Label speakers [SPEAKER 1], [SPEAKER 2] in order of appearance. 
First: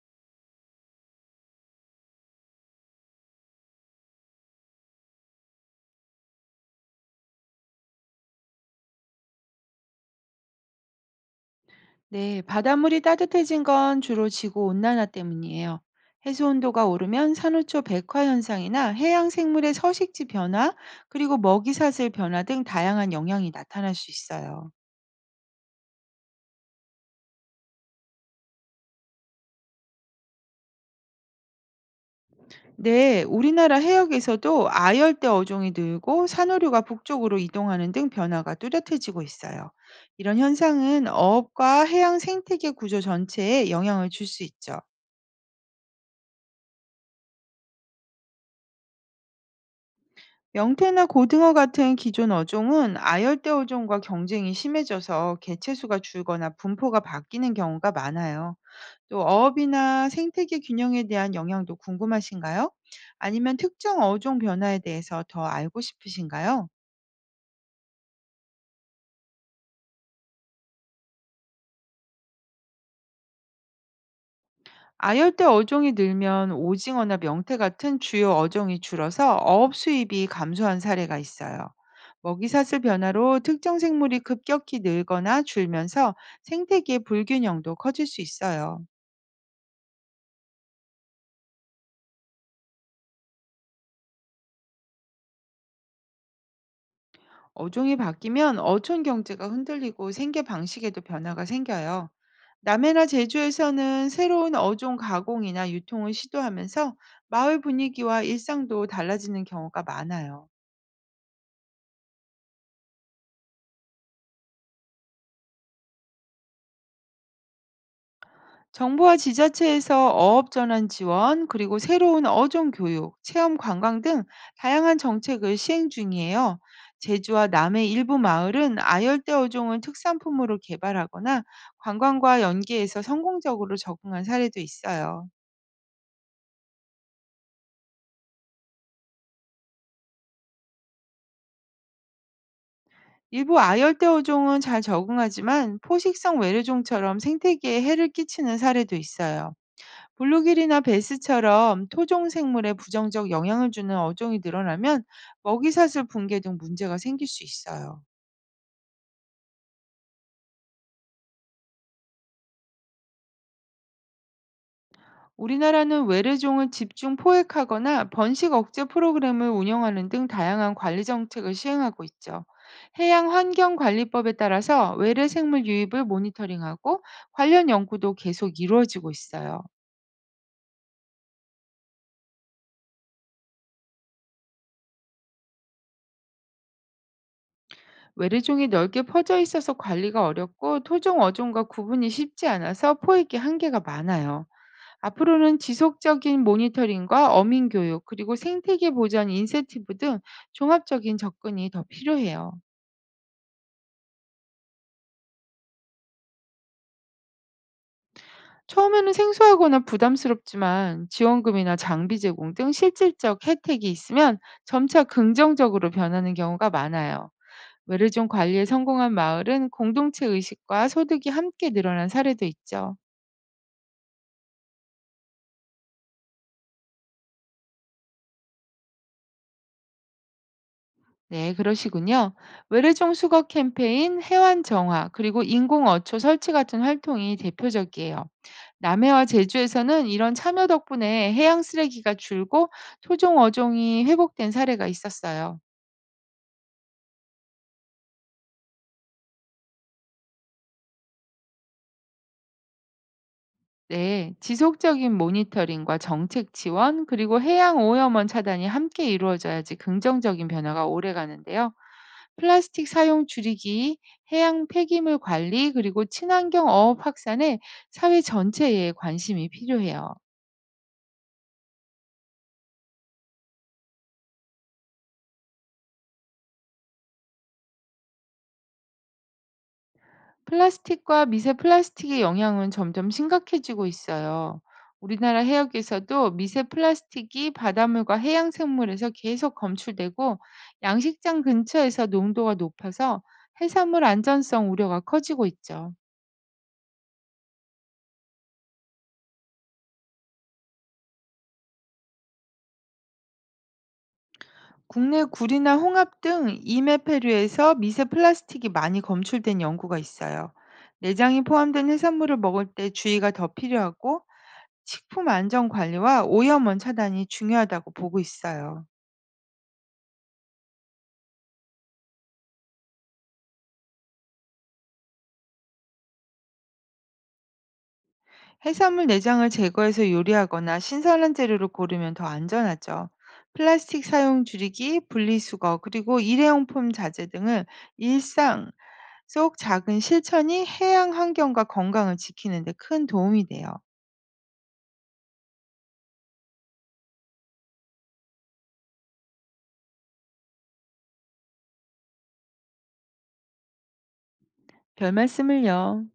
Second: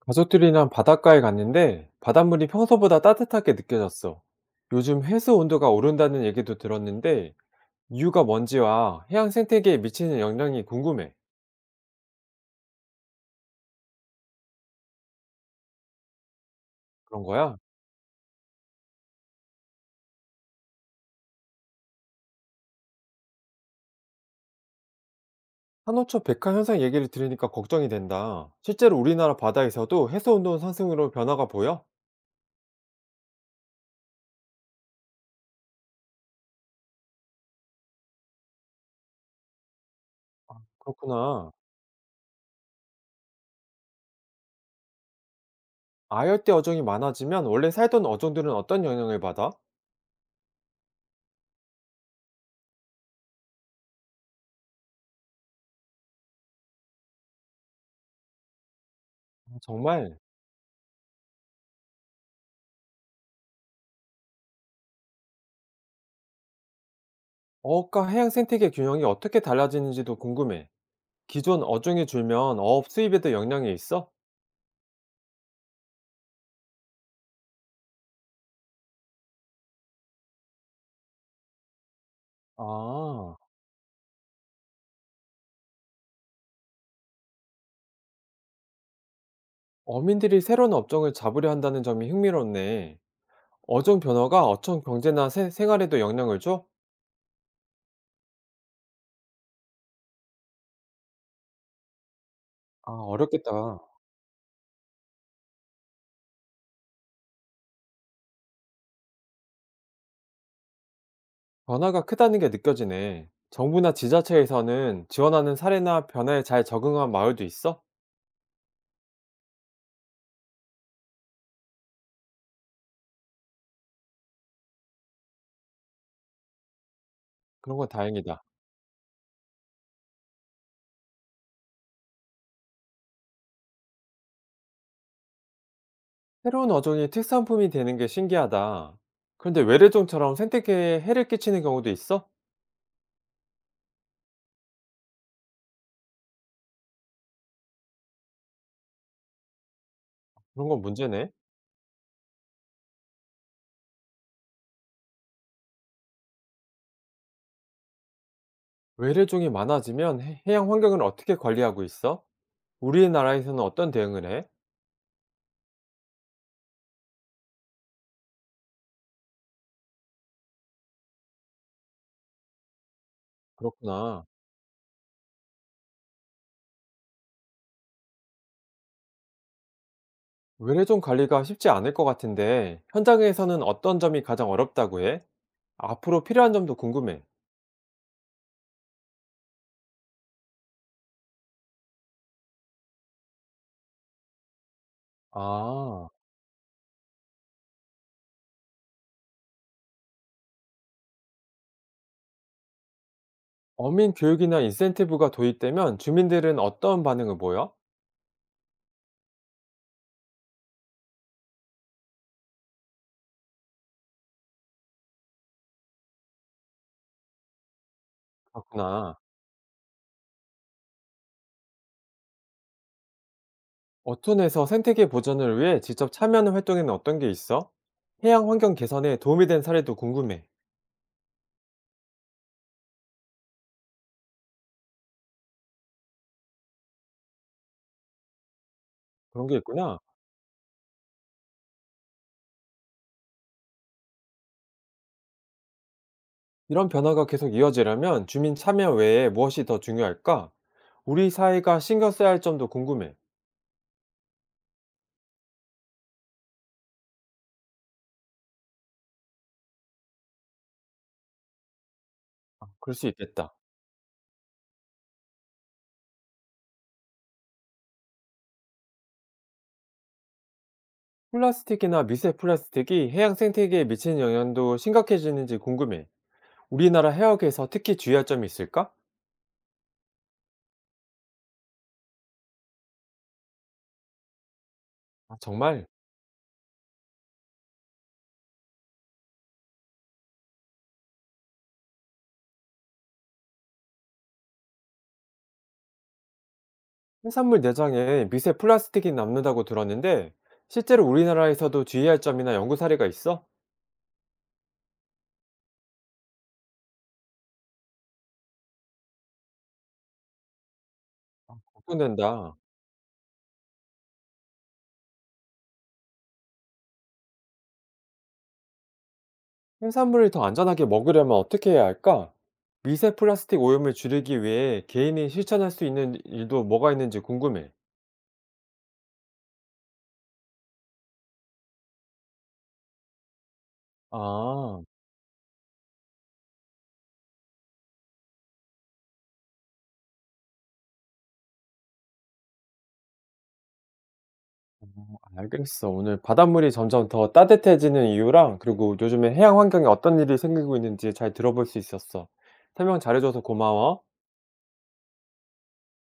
[SPEAKER 1] 가족들이랑 바닷가에 갔는데 바닷물이 평소보다 따뜻하게 느껴졌어. 요즘 해수 온도가 오른다는 얘기도 들었는데 이유가 뭔지와 해양 생태계에 미치는 영향이 궁금해.
[SPEAKER 2] 네, 바닷물이 따뜻해진 건 주로 지구 온난화 때문이에요. 해수 온도가
[SPEAKER 1] 그런
[SPEAKER 2] 오르면
[SPEAKER 1] 거야?
[SPEAKER 2] 산호초 백화 현상이나 해양 생물의 서식지 변화, 그리고 먹이 사슬 변화 등 다양한 영향이 나타날 수 있어요.
[SPEAKER 1] 산호초 백화 현상 얘기를 들으니까 걱정이 된다. 실제로 우리나라 바다에서도 해수 온도 상승으로 변화가 보여?
[SPEAKER 2] 네, 우리나라 해역에서도 아열대 어종이 늘고 산호류가 북쪽으로 이동하는 등 변화가 뚜렷해지고 있어요. 이런 현상은
[SPEAKER 1] 그렇구나.
[SPEAKER 2] 어업과 해양 생태계 구조 전체에 영향을 줄 수 있죠.
[SPEAKER 1] 아열대 어종이 많아지면 원래 살던 어종들은 어떤 영향을 받아?
[SPEAKER 2] 영태나 고등어 같은 기존 어종은 아열대 어종과 경쟁이 심해져서 개체수가 줄거나 분포가 바뀌는 경우가 많아요. 또
[SPEAKER 1] 아,
[SPEAKER 2] 어업이나
[SPEAKER 1] 정말.
[SPEAKER 2] 생태계 균형에 대한 영향도 궁금하신가요? 아니면 특정 어종 변화에 대해서 더 알고 싶으신가요?
[SPEAKER 1] 어업과 해양 생태계 균형이 어떻게 달라지는지도 궁금해. 기존 어종이 줄면 어업 수입에도 영향이 있어?
[SPEAKER 2] 아열대 어종이 늘면 오징어나 명태 같은 주요 어종이 줄어서 어업 수입이 감소한 사례가 있어요. 먹이사슬
[SPEAKER 1] 아.
[SPEAKER 2] 변화로 특정 생물이 급격히 늘거나 줄면서 생태계 불균형도 커질 수 있어요.
[SPEAKER 1] 어민들이 새로운 업종을 잡으려 한다는 점이 흥미롭네. 어종 변화가 어촌 경제나 생활에도 영향을 줘?
[SPEAKER 2] 어종이 바뀌면 어촌 경제가 흔들리고 생계 방식에도 변화가 생겨요.
[SPEAKER 1] 아,
[SPEAKER 2] 남해나
[SPEAKER 1] 어렵겠다.
[SPEAKER 2] 제주에서는 새로운 어종 가공이나 유통을 시도하면서 마을 분위기와 일상도 달라지는 경우가 많아요.
[SPEAKER 1] 변화가 크다는 게 느껴지네. 정부나 지자체에서는 지원하는 사례나 변화에 잘 적응한 마을도 있어?
[SPEAKER 2] 정부와 지자체에서 어업 전환 지원, 그리고 새로운 어종 교육, 체험 관광 등 다양한 정책을 시행 중이에요. 제주와
[SPEAKER 1] 그런
[SPEAKER 2] 남해
[SPEAKER 1] 건
[SPEAKER 2] 일부
[SPEAKER 1] 다행이다.
[SPEAKER 2] 마을은 아열대 어종을 특산품으로 개발하거나 관광과 연계해서 성공적으로 적응한 사례도 있어요.
[SPEAKER 1] 새로운 어종이 특산품이 되는 게 신기하다. 그런데 외래종처럼 생태계에 해를 끼치는 경우도 있어?
[SPEAKER 2] 일부 아열대 어종은 잘 적응하지만 포식성 외래종처럼 생태계에 해를 끼치는 사례도 있어요.
[SPEAKER 1] 그런
[SPEAKER 2] 블루길이나
[SPEAKER 1] 건 문제네.
[SPEAKER 2] 베스처럼 토종 생물에 부정적 영향을 주는 어종이 늘어나면 먹이사슬 붕괴 등 문제가 생길 수 있어요.
[SPEAKER 1] 외래종이 많아지면 해양 환경을 어떻게 관리하고 있어? 우리나라에서는 어떤 대응을 해?
[SPEAKER 2] 우리나라는 외래종을 집중 포획하거나 번식 억제 프로그램을 운영하는 등 다양한 관리 정책을 시행하고 있죠. 해양 환경
[SPEAKER 1] 그렇구나.
[SPEAKER 2] 관리법에 따라서 외래 생물 유입을 모니터링하고 관련 연구도 계속 이루어지고 있어요.
[SPEAKER 1] 외래종 관리가 쉽지 않을 것 같은데, 현장에서는 어떤 점이 가장 어렵다고 해? 앞으로 필요한 점도 궁금해.
[SPEAKER 2] 외래종이 넓게 퍼져 있어서 관리가 어렵고 토종 어종과 구분이 쉽지 않아서 포획이 한계가 많아요. 앞으로는
[SPEAKER 1] 아,
[SPEAKER 2] 지속적인 모니터링과 어민 교육, 그리고 생태계 보전 인센티브 등 종합적인 접근이 더 필요해요.
[SPEAKER 1] 어민 교육이나 인센티브가 도입되면 주민들은 어떤 반응을 보여?
[SPEAKER 2] 처음에는 생소하거나 부담스럽지만 지원금이나 장비 제공 등 실질적 혜택이 있으면 점차 긍정적으로 변하는 경우가 많아요. 외래종 관리에 성공한
[SPEAKER 1] 그렇구나.
[SPEAKER 2] 마을은 공동체 의식과 소득이 함께 늘어난 사례도 있죠.
[SPEAKER 1] 어촌에서 생태계 보전을 위해 직접 참여하는 활동에는 어떤 게 있어? 해양 환경 개선에 도움이 된 사례도 궁금해.
[SPEAKER 2] 네, 그러시군요. 외래종 수거 캠페인, 해완 정화, 그리고 인공 어초 설치 같은 활동이 대표적이에요. 남해와
[SPEAKER 1] 그런 게 있구나.
[SPEAKER 2] 제주에서는 이런 참여 덕분에 해양 쓰레기가 줄고 토종 어종이 회복된 사례가 있었어요.
[SPEAKER 1] 이런 변화가 계속 이어지려면 주민 참여 외에 무엇이 더 중요할까? 우리 사회가 신경 써야 할 점도 궁금해.
[SPEAKER 2] 네, 지속적인 모니터링과 정책 지원, 그리고 해양 오염원 차단이 함께 이루어져야지 긍정적인 변화가 오래 가는데요. 플라스틱
[SPEAKER 1] 그럴 수
[SPEAKER 2] 사용
[SPEAKER 1] 있겠다.
[SPEAKER 2] 줄이기, 해양 폐기물 관리, 그리고 친환경 어업 확산에 사회 전체의 관심이 필요해요.
[SPEAKER 1] 플라스틱이나 미세 플라스틱이 해양 생태계에 미치는 영향도 심각해지는지 궁금해. 우리나라 해역에서 특히 주의할 점이 있을까?
[SPEAKER 2] 플라스틱과 미세 플라스틱의 영향은 점점 심각해지고 있어요.
[SPEAKER 1] 아,
[SPEAKER 2] 우리나라
[SPEAKER 1] 정말.
[SPEAKER 2] 해역에서도 미세 플라스틱이 바닷물과 해양 생물에서 계속 검출되고 양식장 근처에서 농도가 높아서 해산물 안전성 우려가 커지고 있죠.
[SPEAKER 1] 해산물 내장에 미세 플라스틱이 남는다고 들었는데 실제로 우리나라에서도 주의할 점이나 연구 사례가 있어?
[SPEAKER 2] 국내 구리나 홍합 등 이메페류에서 미세 플라스틱이 많이 검출된 연구가 있어요. 내장이 포함된 해산물을
[SPEAKER 1] 걱정된다.
[SPEAKER 2] 먹을 때 주의가 더 필요하고 식품 안전 관리와 오염원 차단이 중요하다고 보고 있어요.
[SPEAKER 1] 해산물을 더 안전하게 먹으려면 어떻게 해야 할까? 미세 플라스틱 오염을 줄이기 위해 개인이 실천할 수 있는 일도 뭐가 있는지 궁금해.
[SPEAKER 2] 해산물 내장을 제거해서 요리하거나 신선한 재료를 고르면 더 안전하죠. 플라스틱 사용
[SPEAKER 1] 아.
[SPEAKER 2] 줄이기, 분리수거, 그리고 일회용품 자재 등을 일상 속 작은 실천이 해양 환경과 건강을 지키는 데 큰 도움이 돼요.
[SPEAKER 1] 알겠어. 오늘 바닷물이 점점 더 따뜻해지는 이유랑 그리고 요즘에 해양 환경에 어떤 일이 생기고 있는지 잘 들어볼 수 있었어. 설명 잘해줘서 고마워.
[SPEAKER 2] 별 말씀을요.